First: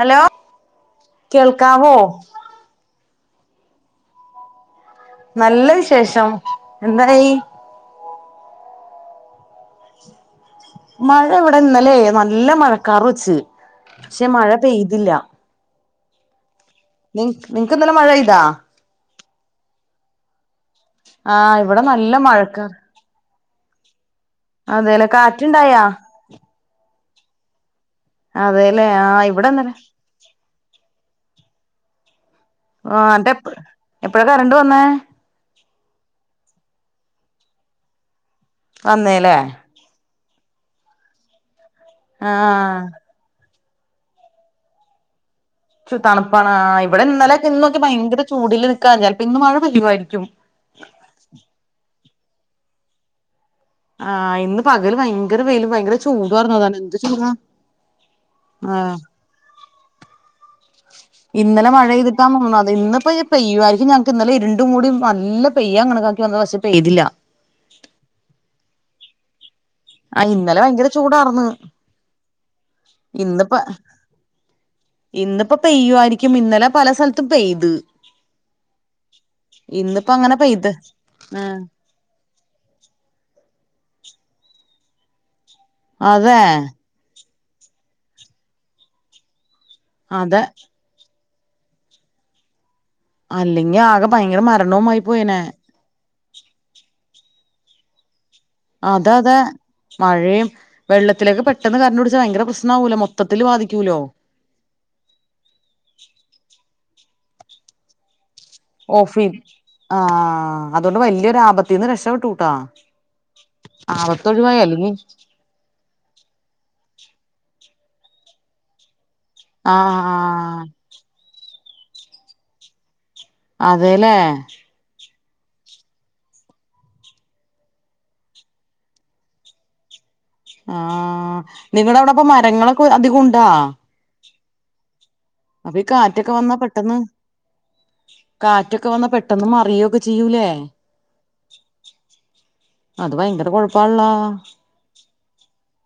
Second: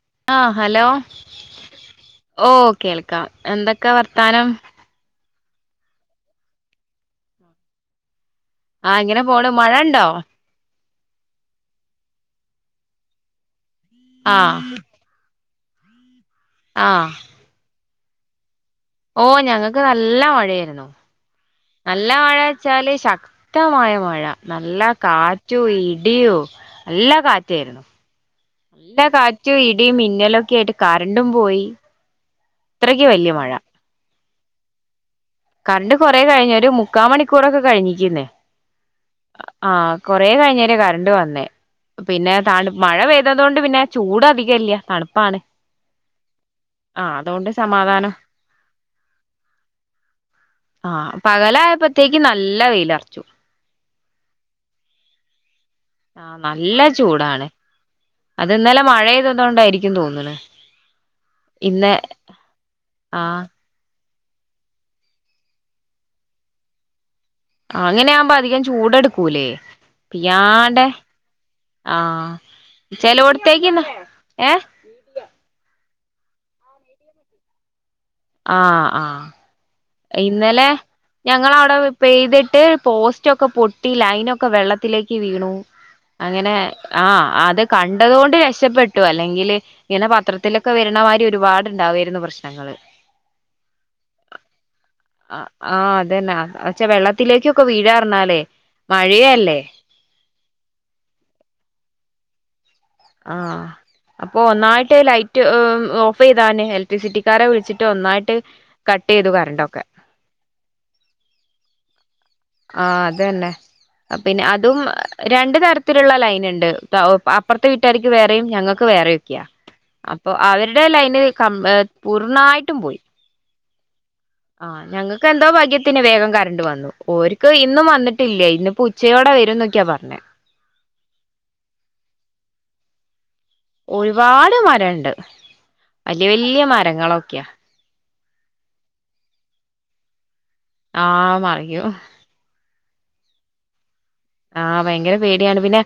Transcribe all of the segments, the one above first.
Hello ആഹ് hello കേൾക്കാവോ ഓ കേൾക്കാം എന്തൊക്കെ വർത്താനം നല്ല വിശേഷം എന്തായി ആഹ് ഇങ്ങനെ പോണ് മഴണ്ടോ മഴ ഇവടെ ഇന്നല്ലേ നല്ല മഴക്കാർ വെച്ച് പക്ഷെ മഴ ആഹ് പെയ്തില്ല ആഹ് നി നിങ്ങക്ക് ഇന്നല്ലെ മഴെയ്താ ഓ ഞങ്ങക്ക് നല്ല മഴയേയ്രുന്നു ആഹ് ഇവിടെ നല്ല മഴക്കാർ മഴചാല് ശക് ക്തമായ മഴ നല്ല അതേലെ കാറ്റു കാറ്റുണ്ടായാ ഇടിയു നല്ല കാറ്റായിരുന്നു അതേല്ലേ നല്ല ആഹ് ഇവിടെ കാറ്റും ഇന്നലെ ഇടിയും മിന്നലൊക്കെയായിട്ട് കറണ്ടും പോയി ആ അത്രയ്ക്ക് വല്യ ന്നട്ടെപ് മഴ എപ്പഴാ കറണ്ട് വന്നേ കറണ്ട് കൊറെ കഴിഞ്ഞ് ഒരു മുക്കാ മണിക്കൂറൊക്കെ കഴിഞ്ഞിക്ക്ന്ന് വന്നേല്ലേ ആഹ് കൊറേ കഴിഞ്ഞേരെ കറണ്ട് വന്നേ പിന്നെ താണ് ആഹ് മഴ പെയ്തതോണ്ട് പിന്നെ ചൂടധികല്ല തണുപ്പാണ് തണുപ്പാണ് ആഹ് ഇവടെ ഇന്നലെ അതുകൊണ്ട് ഇന്നൊക്കെ സമാധാനം ഭയങ്കര ചൂടില് നിക്കാ ചെൽപ്പ ഇന്ന് മഴ പെയ്യുവായിരിക്കും ആഹ് പകലായപ്പോത്തേക്ക് നല്ല വെയിലറ്ച്ചു ആഹ് ഇന്ന് പകല് ഭയങ്കര വെയിലും ഭയങ്കര ആഹ് ചൂടുവാർന്നു അതാണ് നല്ല എന്ത് ചൂടാ ചൂടാണ് അത് ഇന്നലെ ആഹ് മഴെയ്തതോണ്ടായിരിക്കും തോന്ന്ണ് ഇന്നലെ ഇന്ന് മഴെയ്തിട്ടാതോന്നണു അത് ഇന്ന് ഇപ്പോ ആഹ് പെയ്യുമായിരിക്കും ഞങ് ഇന്നലെ ഇരുണ്ടു മൂടി നല്ല പെയ്യാൻ കണക്കാക്കി വന്നത പക്ഷെ പെയ്തില്ല അങ്ങനെയാവുമ്പ അധികം ചൂടെട്ക്കൂല്ലേ ആ ഇന്നലെ പിയ്യാണ്ടെ ഭയങ്കര ചൂടാർന്ന് ആഹ് ചെലോടാത്തേക്ക്ന്ന് ഏ ഇന്ന്പ്പം പെയ്യുവായിരിക്കും ഇന്നലെ പല സ്ഥലത്തും പെയ്ത് ആഹ് ആഹ് ഇന്നിപ്പോ അങ്ങനെ ഇന്നലെ പെയ്ത് ആഹ് ഞങ്ങളാടെ പെയ്തിട്ട് പോസ്റ്റൊക്കെ പൊട്ടി ലൈനൊക്കെ വെള്ളത്തിലേക്ക് വീണു അതെ അങ്ങനെ ആഹ് അത് കണ്ടതോണ്ട് രക്ഷപ്പെട്ടു അല്ലെങ്കിൽ ഇങ്ങനെ അതെ പത്രത്തിലൊക്കെ വര് വെര്ണമായിരി ഒരുപാടുണ്ടാവേയ്രുന്നു പ്രശ്നങ്ങള് അല്ലെങ്കിൽ ആകെ ഭയങ്കര മരണവുമായി പോയേനെ ആഹ് അതെന്നാ വെച്ചാ വെള്ളത്തിലേക്കൊക്കെ വീഴാറിഞ്ഞാലേ അത അതെ മഴയും വെള്ളത്തിലേക്ക് പെട്ടെന്ന് കരണ്ട് പിടിച്ചാൽ ഭയങ്കര പ്രശ്നവൂല മൊത്ത് ആഹ് അപ്പൊ ഒന്നായിട്ട് ലൈറ്റ് ഓഫെയ്താന് എലക്ട്രിസിറ്റിക്കാരെ വിളിച്ചിട്ട് ഒന്നായിട്ട് കട്ട് ചെയ്തു ഓഫിൻ കറണ്ടൊക്കെ ആഹ് അതോണ്ട് വല്ല്യൊരാപത്തീന്ന് രക്ഷപ്പെട്ടു ആഹ് ആപത്തൊഴിവായി അല്ലങ്കി രണ്ടു തരത്തില്ള്ള ലൈന്ണ്ട് അപ്പർത്തെ വീട്ടാർക്ക് വേറിം ഞങ്ങക്ക് വേറിം ആഹ് അപ്പൊ ആഹ് അവരുടെ ലൈന് കം ഏ പൂർണ്ണായിട്ടും പോയി അതേലേ ആഹ് ഞങ്ങക്കെന്തോ ഭാഗ്യത്തിന് വേഗം കറണ്ട് വന്നു ഓര്ക്ക് ഇന്നും വന്നിട്ടില്ല ഇന്ന്പ്പോ ഉച്ചയോടെ വരുംന്നൊക്കെയാ പറഞ്ഞെ ആഹ് നിങ്ങളവടെപ്പം മരങ്ങളൊക്കെ അധികുണ്ടാ ഒരുപാട് മരംണ്ട് ഈ വല്ല്യ കാറ്റൊക്കെ വന്നാ വല്ല്യ പെട്ടെന്ന് മരങ്ങളൊക്കെയാ കാറ്റൊക്കെ വന്നാ പെട്ടെന്ന് മറിയൊക്കെ ചെയ്യൂലേ ആ മറിയും അത് ഭയങ്കര കൊഴപ്പാള്ളോ ആഹ് ഭയങ്കര പേടിയാണ് പിന്നെ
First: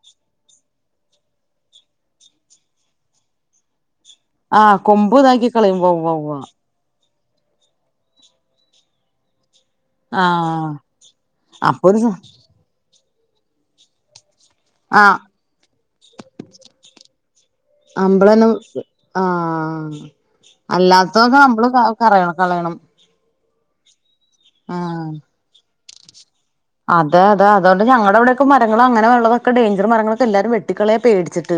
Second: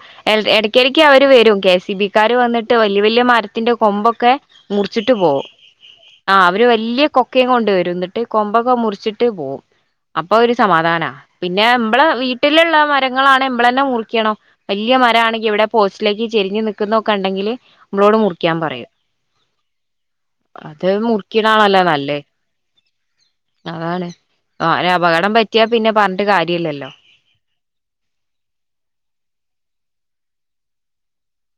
എടയ്ക്കിടക്ക് അവര് വരും കെ സി ബിക്കാര് വന്നിട്ട് വല്ല്യ വല്ല്യ മരത്തിന്റെ കൊമ്പൊക്കെ ആഹ് മുറിച്ചിട്ട് കൊമ്പ് പോ ഇതാക്കി കളയും ഉവ്വ ഉവ്വ ആ ഉവ്വ അവര് വല്ല്യ കൊ കൊക്കിം കൊണ്ട് വരും ന്നിട്ട് കൊമ്പൊക്കെ മുറിച്ചിട്ട് പോവും അപ്പൊ ഒരു ആഹ് സമാധാന പിന്നെ അപ്പൊ ഒരു നമ്മള സ വീ വീട്ടിലുള്ള മരങ്ങളാണ് ഇമ്മൾ തന്നെ മൂറിക്കണം വല്ല്യ ആഹ് മരാണെങ്കിൽ ഇവിടെ പോസ്റ്റിലേക്ക് ചരിഞ്ഞഞ് നിക്കുന്നതൊക്കെ ഇണ്ടെങ്കില് അമ്പളന്നും ആഹ് അത് അല്ലാത്തൊക്കെ നമ്മള് മുറിക്കണാണല്ലോ നല്ലേ കറയണം കളയണം അതാണ് വ ആഹ് അപകടം പറ്റിയാ പിന്നെ പറഞ്ഞിട്ട് കാര്യല്ലല്ലോ അതെ അത അതൊ ണ്ട്ഞണ്ട ഇവിടൊക്കെ മരങ്ങള അങ്ങനെ ഉള്ളതൊക്കെ ടൈഞ്ചർ മരങ്ങളക്കെ എല്ലാരും വെട്ടിക്കളയ പേടിച്ചട്ട്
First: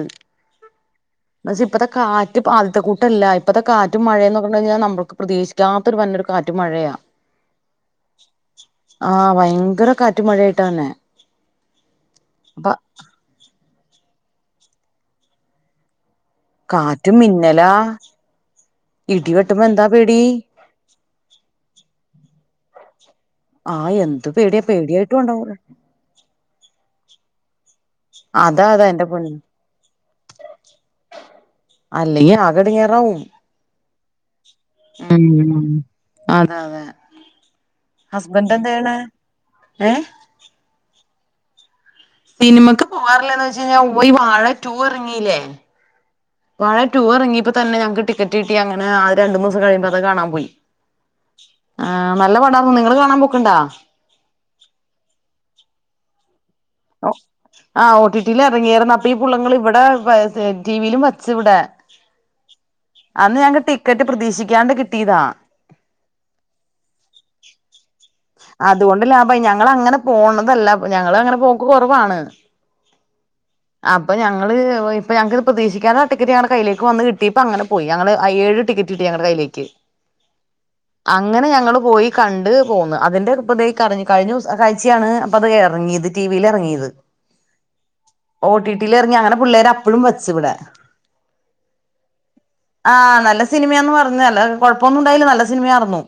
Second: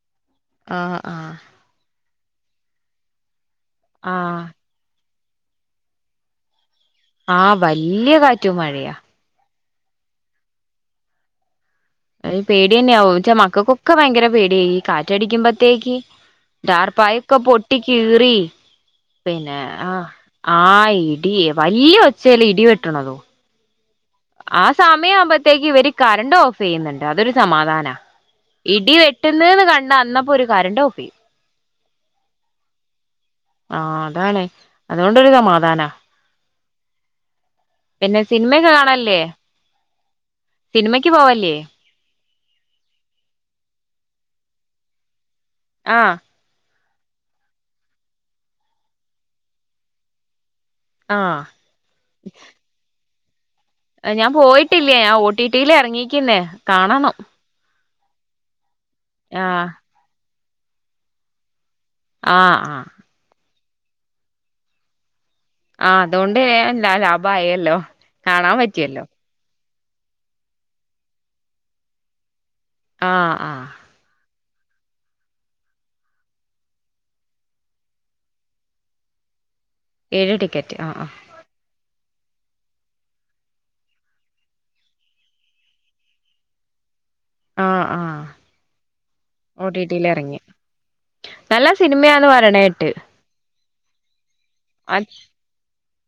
ആഹ ആഹ് പക്ഷെ ഇപ്പത്തെ കാറ്റ് ആദ്യത്തെ കൂട്ടല്ല ഇപ്പത്തെ കാറ്റും മഴയന്ന് ആഹ് പറഞ്ഞു കഴിഞ്ഞാൽ നമ്മുക്ക് പ്രതീക്ഷിക്കാത്തൊരു വന്നൊരു കാറ്റ് മഴയാ ആഹ് വല്ല്യ കാറ്റു മഴയാ ആഹ ഭയങ്കര കാറ്റ് മഴായിട്ട വന്നെ പേടിന്നാവുംച്ചാ മക്കൾക്കൊക്കെ ഭയങ്കര പേടിയായി കാറ്റടിക്കുമ്പോത്തേക്ക് ഡാർ കാറ്റും പായൊക്കെ മിന്നലാ പൊട്ടി കീറി ഇടി പിന്നെ വെട്ടുമ്പോ എന്താ ആ് പേടി ആ ഇടി വല്ല്യ ഒച്ചേല് ഇടി വെട്ടണതു ആയന്ന് ആ സമയം ആവുമ്പഴത്തേക്ക് ഇവര് കറണ്ട് ഓഫ് ചെയ്യുന്നുണ്ട് അതൊരു സമാധാനാ അതാ അതാ ഇടി എന്റെ പൊന്നോ വെട്ടുന്ന്ന്ന് കണ്ട അന്നപ്പോ ഓര് കരന്റ് ഓഫ് ചെയ്യും അല്ലെങ്കി ആകെ എടങ്ങേറാവും ആഹ് അതാണ് ഉം അതുകൊണ്ടൊരു സമാധാനാ അതെ അതെ പിന്നെ സിനിമ ഹസ്ബൻഡ് എന്ത് ഒക്കെ ചെയ്യണ് കാണല്‌ല്ലേ ഏഹ് സിനിമക്ക് പോവല്ലേ സിനിമക്ക് പോവാറില്ലെന്ന് ചോദിച്ച് കഴിഞ്ഞാ ഇപ്പയി വാഴ ടൂ ഇറങ്ങില്ലേ ആഹ് വഴ ടൂ ഇറങ്ങിയപ്പോ തന്നെ ഞങ്ങക്ക് ടിക്കറ്റ് കിട്ടി അങ്ങനെ ആ രണ്ടു മൂന്ന് ദിവസം കഴിയുമ്പോ അത് കാണാൻ പോയി ആഹ് ആഹ് നല്ല പട്ടാന്ന് നിങ്ങള് കാണാൻ പോക്ക്ണ്ടോ ഞാൻ പോയിട്ടില്ലേ ഞാൻ ഓ ടി ടിൽ ഇറങ്ങീക്ക്ന്നേ ആ ഓ ടി ടിൽ ഇറങ്ങിയിരുന്നു അപ്പ ഈ പുള്ള്ങ്ങൾ ആഹ് ഇവിടെ ടിവിയിലും വച്ച് ഇവിടെ ആഹ് ആഹ് അന്ന് ഞങ്ങക്ക് ടിക്കറ്റ് പ്രതീക്ഷിക്കാണ്ട് കിട്ടിയതാ ആഹ് അതുകൊണ്ട് വേഗം ലാഭായല്ലോ കാണാൻ അതുകൊണ്ട് പറ്റിയല്ലോ ലാഭം ആയി ഞങ്ങ അങ്ങനെ പോണതല്ല ഞങ്ങ അങ്ങനെ പോക്ക് കുറവാണ് ആഹ് ആഹ് അപ്പൊ ഞങ്ങള് ഇപ്പ ഞങ്ങൾക്ക് ഇത് പ്രതീക്ഷിക്കാത്ത ടിക്കറ്റ് ഞങ്ങളുടെ കയ്യിലേക്ക് വന്ന് കിട്ടിയപ്പോ അങ്ങനെ പോയി ഞങ്ങള് അ ഏഴ് ടിക്കറ്റ് കിട്ട് ഞങ്ങളെ കയ്യിലേക്ക് ഏഴ് ടിക്കറ്റ് ആ ആ അങ്ങനെ ഞങ്ങൾ പോയി കണ്ട് പോന്നത് അതിന്റെ ഇപ്പംതേ അറിഞ്ഞു കഴിഞ്ഞ ആഴ്ചയാണ് അപ്പൊ അത് ഇറങ്ങിയത് ടി വിയിൽ ഇറങ്ങിയത് ആഹ് ആഹ് ഓ ടി ടിൽ ഇറങ്ങി അങ്ങനെ ഒ പിള്ളേര് ടി അപ്പഴും ടിയിൽ വെച്ചു എറങ്ങി ഇവിടാ നല്ല സിനിമയാന്ന് പറയണ കേട്ട് സിനിമയന്ന് പറഞ്ഞ് നല്ല കൊഴപ്പൊന്നും ഉണ്ടായില്ല നല്ല സിനിമയായിരുന്നു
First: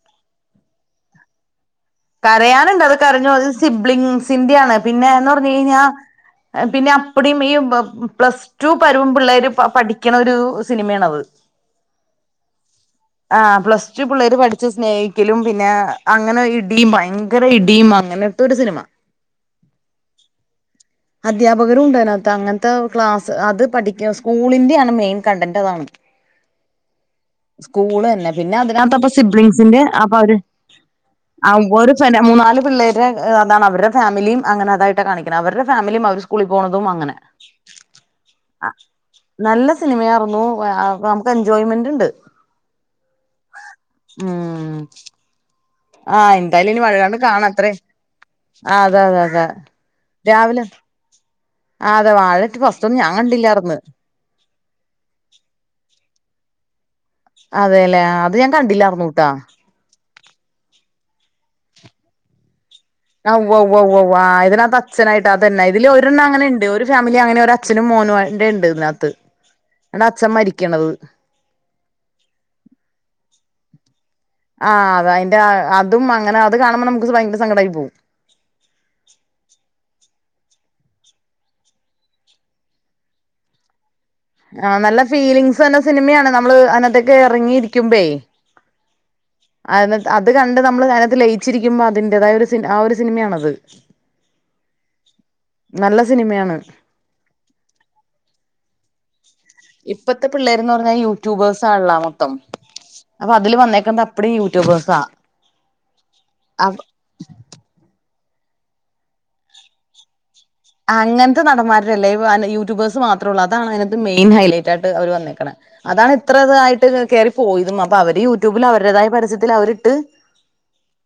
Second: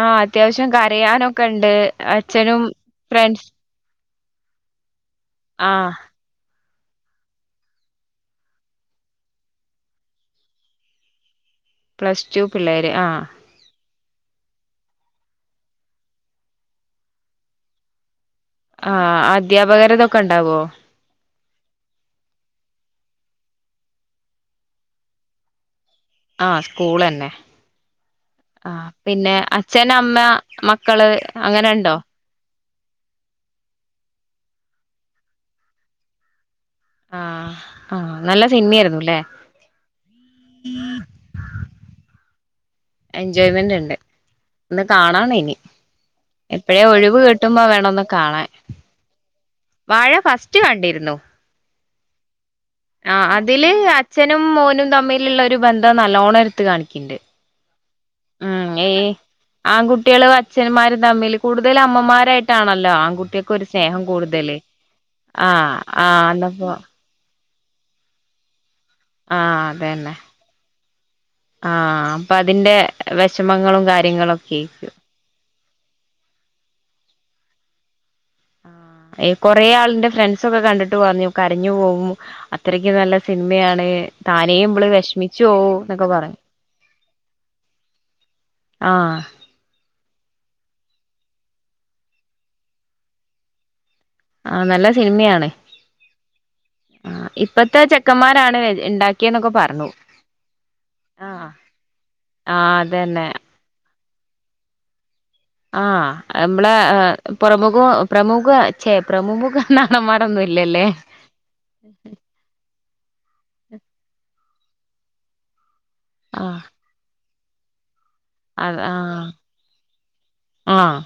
ആഹ് അത്യാവശ്യം കരയാനൊക്കെ ഉണ്ട് അച്ഛനും കരയാനുണ്ട് അത് കരഞ്ഞു അത് ഫ്രണ്ട്സ് സിബ്ലിങ്സിന്റെ ആണ് പിന്നെ എന്ന് പറഞ്ഞു കഴിഞ്ഞാൽ ആഹ് പിന്നെ അപ്പിടീം ഈ പ്ലസ് ട്ടുവും പരുവം പിള്ളേര് പഠിക്ക്ണ ഒരു സിനിമയാണത് പ്ലസ് ടു പിള്ളേർ ആഹ് ആ പ്ലസ് ടു പിള്ളേര് പഠിച്ച് സ്നേഹിക്കലും പിന്നെ അങ്ങനെ ഇടിയും ഭയങ്കര ഇടിയും അങ്ങനെ ആഹ് അദ്ധ്യാപകരതൊക്കെ ഉണ്ടാവോ അധ്യാപകരും ഉണ്ട് അതിനകത്ത് അങ്ങനത്തെ ക്ലാസ്സ് അത് പഠിക്ക സ്കൂളിന്റെയാണ് മെയിൻ കണ്ടന്റ് അതാണ് ആഹ് സ്കൂളന്നെ സ്കൂള് തന്നെ പിന്നെ ആഹ് അതിനകത്ത്പ്പൊ പിന്നെ സിബ്ലിങ്സിന്റെ അച്ഛൻ അപ്പൊ അമ്മ അവര് മക്കള് അങ്ങനെ ഉണ്ടോ [unintelligible] മൂന്നാല് പിള്ളേര് അതാണ് അവരുടെ ഫാമിലിയും അങ്ങനെ അതായിട്ട് കാണിക്കണ് അവരുടെ ഫാമിലിയും അവ സ്കൂളിൽ പോണതും അങ്ങനെ ആഹ് ആഹ് നല്ല ആ സിനിമയായിരുന്നുല്ലേ നല്ല സിനിമയായിരുന്നു നമുക്ക് എൻജോയ്മെന്റ് ഉണ്ട് എൻജോയ്മെന്റ് ഉണ്ട് ഉം ഒന്ന് കാണാണം ഇനി ആഹ് എന്തായാലും എപ്പഴേ ഇനി വൈകാണ്ട് ഒഴിവ് കാണാം കിട്ടുമ്പോ അത്രേ വേണം ഒന്ന് കാണാൻ ആഹ് അതെ അതെ അതെ വാഴ ഫസ്റ്റ് കണ്ടിരുന്നു ആ അതെ വാഴ ടു ഫസ്റ്റ് ഒന്നും ഞാൻ ആ അതില് കണ്ടില്ലാർന്ന് അച്ഛനും മോനും തമ്മിലുള്ള ഒരു ബന്ധം നല്ലോണം എടുത്ത് കാണിക്ക്ണ്ട് അതെല്ലെ അത് ഞാൻ ഉം ഏ കണ്ടില്ലറുന്നൂട്ടെ ആൺകുട്ടികളും അച്ഛന്മാരും തമ്മിൽ കൂടുതല് അമ്മമാരായിട്ടാണല്ലോ ആൺകുട്ടികൾക്ക് ഉവ്വ് ഒരു ഉവ്വ് സ്നേഹം ഉവ്വ് ആ കൂടുതല് ഇതിനകത് അച്ഛനായിട്ട് അതന്നെ ആഹ് ഇതില് ഒരെണ്ണം ആഹ് അങ്ങനെ ഇണ്ട് അന്നപ്പോ ഒരു ഫാ മിലി അങ്ങനെ ഒരു അച്ഛനും മോനും ഉണ്ട് ഇതിനകത്ത് ആഹ് എണ്ട് അതന്നെ അച്ഛൻ മരിക്കണത് ആഹ് അപ്പൊ അതിന്റെ വിഷമങ്ങളും കാര്യങ്ങളൊക്കെ ആഹ് അതെ അതിന്റെ അതും അങ്ങനെ അത് കാണുമ്പോ നമുക്ക് ഭയങ്കര സങ്കടമായി പോകും കൊറെ ആളിന്റെ ഫ്രണ്ട്സ് ഒക്കെ കണ്ടിട്ട് പറഞ്ഞു കരഞ്ഞു പോകും അത്രക്ക് നല്ല സിനിമയാണ് താനേ ആ ഇവള് നല്ല വിഷമിച്ചു ഫീലിംഗസ് തന്ന പോവും നല്ല എന്നൊക്കെ സിനിമയാണ് പറഞ്ഞു നമ്മള് അതിനത്തൊക്കെ ഇറങ്ങിയിരിക്കുമ്പെ ആഹ് അ അത് കണ്ട് നമ്മള് അതിനകത്ത് ലയിച്ചിരിക്കുമ്പോ അതിന്റെതായ ഒരു സി ആ ഒരു സിനിമയാണത് ആഹ് നല്ല സിനിമയാണ് നല്ല സിനിമയാണ് ആ ഇപ്പഴത്തെ ചെക്കന്മാരാണ് ഉണ്ടാക്കിയെന്നൊക്കെ പറ ഇപ്പത്തെ പിള്ളേർന്ന് പറഞ്ഞാൽ യൂട്യൂബേഴ്സ് ആണല്ലോ മൊത്തം ആഹ് അതന്നെ അ അതില് വന്നേക്ക അപ്പടീം യൂട്യൂബേഴ്സാ ആ നമ്മളെ അപ് പ്രമുഖ പ്രമുഖഛേ പ്രമുഖുഖ നടൻ മാരെ ഒന്നും ഇല്ലല്ലേ ഇത്ര നടന്മാരല്ലേ യൂട്യബേ്സ് മാത്ര ഉള്ള അതാണ് അതിനകത്ത് മെയിൻ ഹൈലൈറ്റ് ആയിട്ട് അവർ വന്നേക്കണം അതാണ് ഇത്ര ആഹ് ഇായിട്ട് കയറി പോയതും അപ്പൊ അവര് യൂ ട്യൂബിൽ അത് അവരുടേതായ ആഹ് പരസ്യത്തിൽ അവരിട്ട് ആഹ്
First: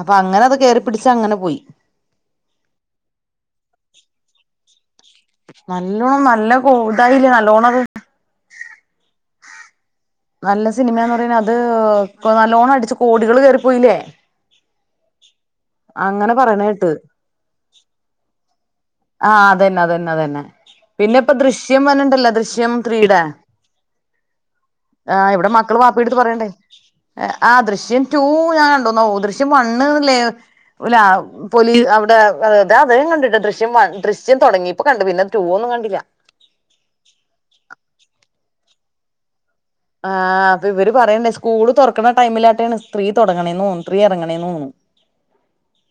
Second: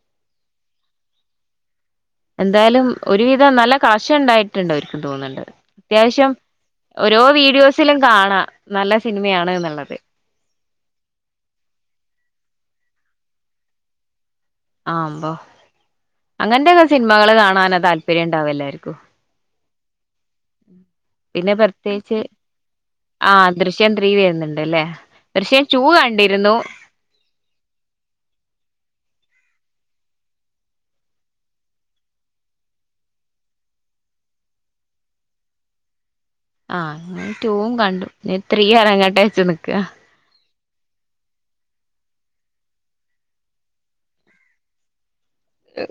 അപ്പൊ അങ്ങനെ അത കേയറിപ്പിടിച്ച അങ്ങനെ പോയി എന്തായാലും ഒരുവിധം നല്ല കാശുണ്ടായിട്ട് ട്ട്ണ്ട് അവർക്ക് തോന്നുന്നുണ്ട് നല്ലോണം അത്യാവശ്യം നല്ല കോ ഓരോ ഇതായില്ലേ നല്ലോണം അത് വീഡിയോസിലും കാണാം നല്ല സിനിമയാണ് എന്നുള്ളത് നല്ല സിനിമന്ന് പറയണത് അത് നല്ലോണം അടിച്ചു കോടികൾ കേയറിപ്പോയില്ലേ ആകുബോ പറയണ അങ്ങനത്തെക്കെ കേട്ട് സിനിമകള് കാണാന താല്പര്യം ഉണ്ടാവല്ല എല്ലാരിക്കും ആഹ് അതെന്നെ അതെന്നെ അതന്നെ പിന്നെ ഇപ്പൊ ദൃശ്യം വരുണ്ടല്ലോ ദൃശ്യം ത്രീയുടെ ആഹ് ദൃശ്യം ത്രീ വരുന്നുണ്ട് അല്ലേ ആ ഇവിടെ ദൃശ്യം മക്കള് ടു വാപ്പി അടുത്ത് പറയണ്ടേ കണ്ടിരുന്നു ആ ദൃശ്യം ടൂ ഞാൻ കണ്ടുന്നു ഓ ദൃശ്യം വണ്ണ് ല്ലേ ഓല്ല പോലീസ് അവിടെ അതെ ഇതാ ഇവരും കണ്ടിട്ട ദൃശ്യ ദൃശ്യം വൺ ദൃശ്യം തുടങ്ങയിപ്പോൊ കണ്ട പിന്നെ ടു ഒന്നും കണ്ടില്ല ആഹ് ടൂ കണ്ടു ത്രീ യെറങ്ങോട്ടെ വെച്ച് നിക്ക ആഹ് അപ്പൊ ഇവര് പറയണ്ടേ സ്കൂള് തുറക്കണ ടൈമിലാട്ടാണ് സ്ത്രീ തുടങ്ങണേന്ന് തോന്നു ത്രീ ഇറങ്ങണേ തേന്നുണു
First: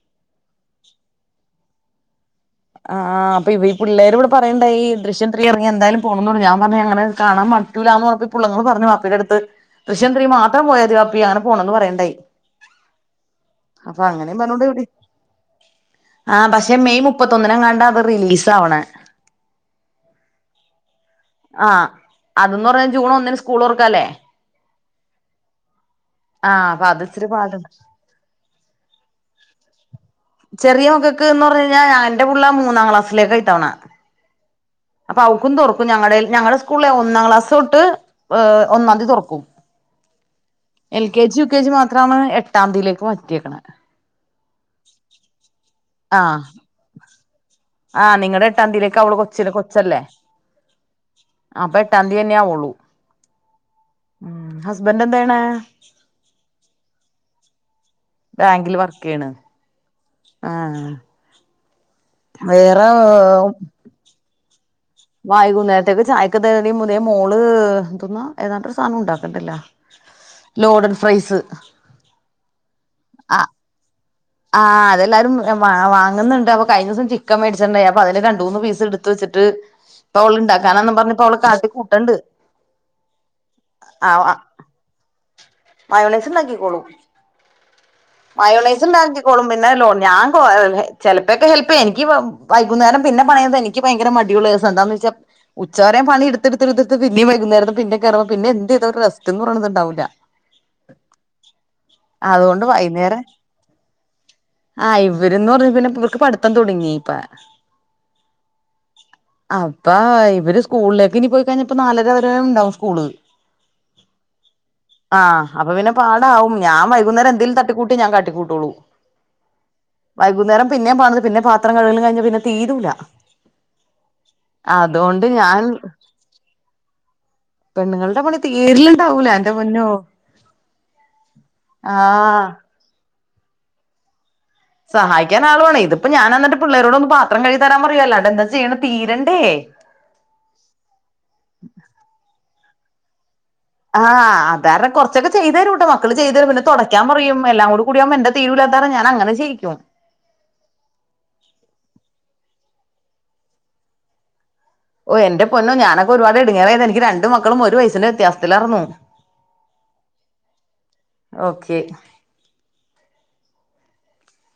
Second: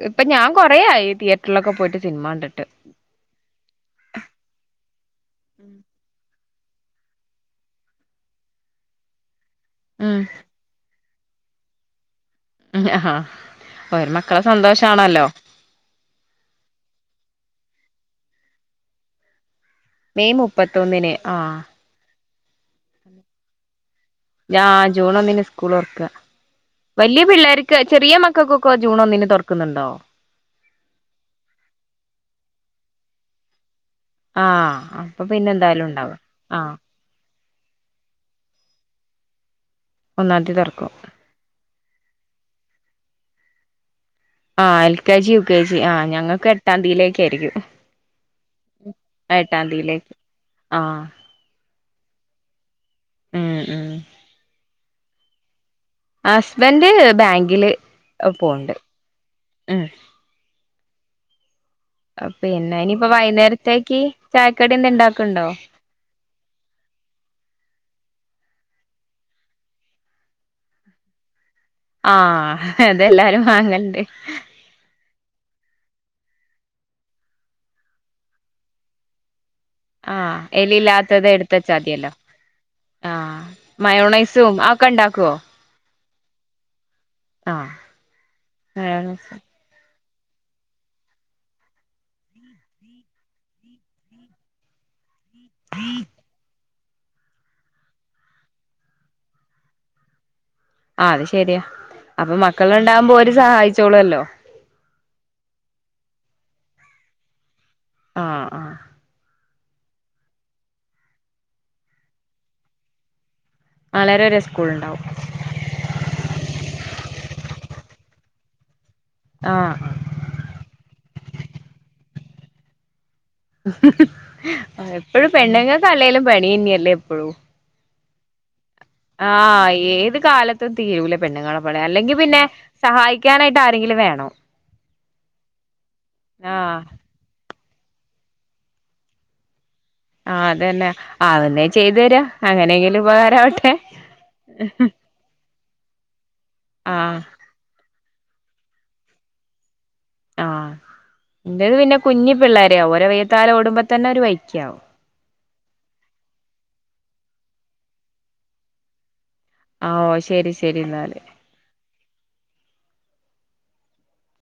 ഇപ്പൊ ഞാൻ കുറേയായി തിയേറ്ററിലൊക്കെ പോയിട്ട് സിനിമ കണ്ടിട്ട് ആഹ് അപ്പൊ ഇപ്പ ഈ പിള്ളേര് ഇവിടെ പറയണ്ടായി ദൃശ്യം ത്രീ ഇറങ്ങിയ എന്തായാലും പോണം ഞാൻ പറഞ്ഞങ്ങനെ കാണാൻ പറ്റൂലാന്ന് പറഞ്ഞു പിള്ളേര് പറഞ്ഞു വാപ്പിന്റെടുത്ത് ദൃശ്യം ഉം ത്രീ മാത്രം പോയ മതി വാപ്പി അങ്ങനെ പോണന്ന് പറയണ്ടായി ഉം ആഹ് ഒരു മക്കളെ സന്തോഷാണല്ലോ ആ പക്ഷെ മെയ് മുപ്പത്തൊന്നിനെങ്ങാണ്ട അത് റിലീസ് ആവണെ മെയ് മുപ്പത്തൊന്നിന് ആഹ് അതന്ന് പറഞ ജൂൺ ഒന്നിന് സ്കൂൾ തോറക്കല്ലേ ഞാൻ ജൂണോന്നിന് സ്കൂള് തുറുക്ക ആഹ് പ വല്യ പിള്ളേർക്ക് ചെറിയ മക്കക്കൊക്കെ ജൂൺ ഒന്നിന് തുറക്കുന്നുണ്ടോ ചെറിയ മക്കക്ക് എന്ന് പറഞ് കഴിഞ്ഞാ എന്റെ പിള്ള മൂന്നാം ക്ലാസിലേക്കാ ഇത്തവണ ആഹ് അപ്പൊ പിന്നെന്താലും. ഞങ്ങള, ഞങ്ങളുടെ സ്കൂളെ ഒന്നാം ക്ലാസ് തോട്ട്, ഒന്നാം തീയതി തുറക്കും. ഒന്നാതി തുറക്കും. L K G U K G മാത്രാണ്. എട്ടാം തീയതിയിലേക്ക് മാറ്റിയേക്കണേ. ആഹ്, L K G, U K G ആഹ്, ഞങ്ങൾക്ക് എട്ടാം തീയതിയിലേക്കായിരിക്കും. ആഹ്, നിങ്ങളടെ എട്ടാം തിയിലേക്ക് അവള് കൊച്ച്ല്, എട്ടാം കൊച്ചല്ലേ? തീയതിയിലേക്ക് ആഹ് അപ്പൊ, ഏട്ടാൻ തിതന്നെയാവുള്ളൂ. ഉം, ഉം ഉം, ഹസ്ബന്റെ ന്താ ചെയ്യണേ? ഹസ്ബന്റ് ബാങ്കില് പോണ്ട്, ബാങ്കില് വർക്ക് ചെയ്യണ് ഉം. ആഹ് പിന്നെ, വേറെ ഇനിയിപ്പോ വൈകുന്നേരത്തേക്ക്, ചായക്കടി എന്ത ഇണ്ടാക്ക ണ്ടോ? ന്തേക്ക് ചായക്കന്ത കടി മോള്, എന്തുന്ന ഏതാണ്ടൊരു സാധനം ഉണ്ടാക്കുന്നുണ്ട ല്ലോ? Loaded fries. ആഹ്, അതെല്ലാരും ആഹ് വാങ്ങണ്ട്. ആഹ്, അതെല്ലാരും വാ, വാങ്ങുന്നുണ്ട്. അപ്പൊ, കഴിഞ്ഞസം ചിക്കൻ മേടിച്ചിട്ടുണ്ടായി. അപ്പൊ, അതിന്ന് രണ്ടൂ, മൂന്ന് പീസ് എടുത്ത് വെച്ചിട്ട്. ഇപ്പൊ, ആഹ് അവളുണ്ടാക്കാ നന്ന് പറഞ്ഞിപ്പം എലില്ലാത്തത് അവള് കാട്ടി എടുത്തച്ചാതിയല്ലോ കൂട്ടണ്ട്. ആഹ്, മയോണൈസും ആഹ്, ഒക്കെ ഉണ്ടാക്കോ? മയോണീസ് ഉണ്ടാക്കിക്കോളും. ആഹ് മയോണൈസ് ഉണ്ടാക്കിക്കോളും. ഞാൻ, കോ, ചെലപ്പോക്കെ ഹെൽപ് ചെയ്യും. എനിക്ക് വൈകുന്നേരം പിന്നെ പണയുന്നത് എനിക്ക്. എനിക്ക് ഭയങ്കര മടിയുള്ളസ്സ ന്താന്ന് വച്ചാ ഉച്ച വരെ പണിയെടുത്ത് എടുത്ത് പിന്നേം, വൈകുന്നേരം പിന്നേ, കേറും പിന്നെ, എന്ത് ചെയത റസ്റ്റൊന്നും ഉണ്ടാവൂല്ല. ആഹ്, അത് ശരിയാ. അപ്പൊ, അതുകൊണ്ട് മക്കള വൈകുന്നേരം ഉണ്ടാവുമ്പോര് സഹായിച്ചോള ല്ലോ? ആഹ്, ഇവരന്ന് പറഞ്ഞ. പിന്നെ ഇവർക്ക് പഠത്തം തുടങ്ങി. ഇപ്പ ആഹ്, ആഹ് അപ്പ, ഇവര് സ്കൂളിലേക്ക് ഇനി പോയി കഴിഞ്ഞ പ്പോ, നാലര വരെ ഉണ്ടാവും സ്കൂള്. നാലര വരെ, സ്കൂൾ ഉണ്ടാവും. ആഹ്, അപ്പ പിന്നെ, പാടാവും. ഞാൻ വൈകുന്നേരം എന്തേലും തട്ടി കൂട്ടി ഞാൻ കാട്ടിക്കൂട്ടുളൂ. ആഹ് വൈകുന്നേരം പിന്നേം പണി, ത് പിന്നെ, പത്രം കഴുകലും കഴിഞ്ഞ പിന്നെ തീരൂല. അതുകൊണ്ട് എപ്പഴും ഞാൻ പെണ്ണുങ്ങൾക്കല്ലേ ലും പണി തന്നെയല്ലേ എപ്പഴും. പെണ്ണുങ്ങളെടെ പണി തീരല് ആഹ്, ഏത് കാലത്തും തീരൂല പെണ്ണുങ്ങളെ പണി. അല്ലെങ്കിൽ പിന്നെ ആഹ് സഹായിക്കാനായിട്ട് ആരെങ്കിലും വേണം. സഹായിക്കാനാള് വേണേ. ഇതിപ്പോ ഞാൻ എന്നിട്ട് ആഹ് പിള്ളേരോടൊന്ന് പാത്രം കഴികി തരാൻ പറയും, അല്ലാണെന്താ ചെയ്യണ തീരണ്ടേ? ആഹ്, അതന്നെ ആവുന്നേ ചെയ്തു തരാ, അങ്ങനെയെങ്കിലും ഉപകാരവട്ടെ. ആഹ്, അതാ പറഞ്ഞേ കുറച്ചൊക്കെ ചെയ്തരുട്ടോ? മക്കള് ചെയ്ത് തരും. പിന്നെ തുടക്കാൻ ആഹ് പറയും. എല്ലാം കൂടിയാവുമ്പോ എന്റെ തീരുല്ലാ. ത്ത ഞാൻ അങ്ങന ചെയ്യിക്കും. ആഹ്, എന്റെ പിന്നെ കുഞ്ഞി പിള്ളേരാ. ഓരോ വയ്ത്താലെ ഓടുമ്പോ തന്നെ ഒരു വൈക്കാവും. ഓ, എന്റെ പൊന്നു ഞാനൊക്കെ ഒരുപാട് ഇടുങ്ങേറായത്. എനിക്ക് രണ്ട് മക്കളും ഒരു വസ്സിന്റെ വ്യത്യാസത്തില യിരുന്നു. ആഹ്, ഓ ശരി, ശരി എന്നാല് ഓക്കെ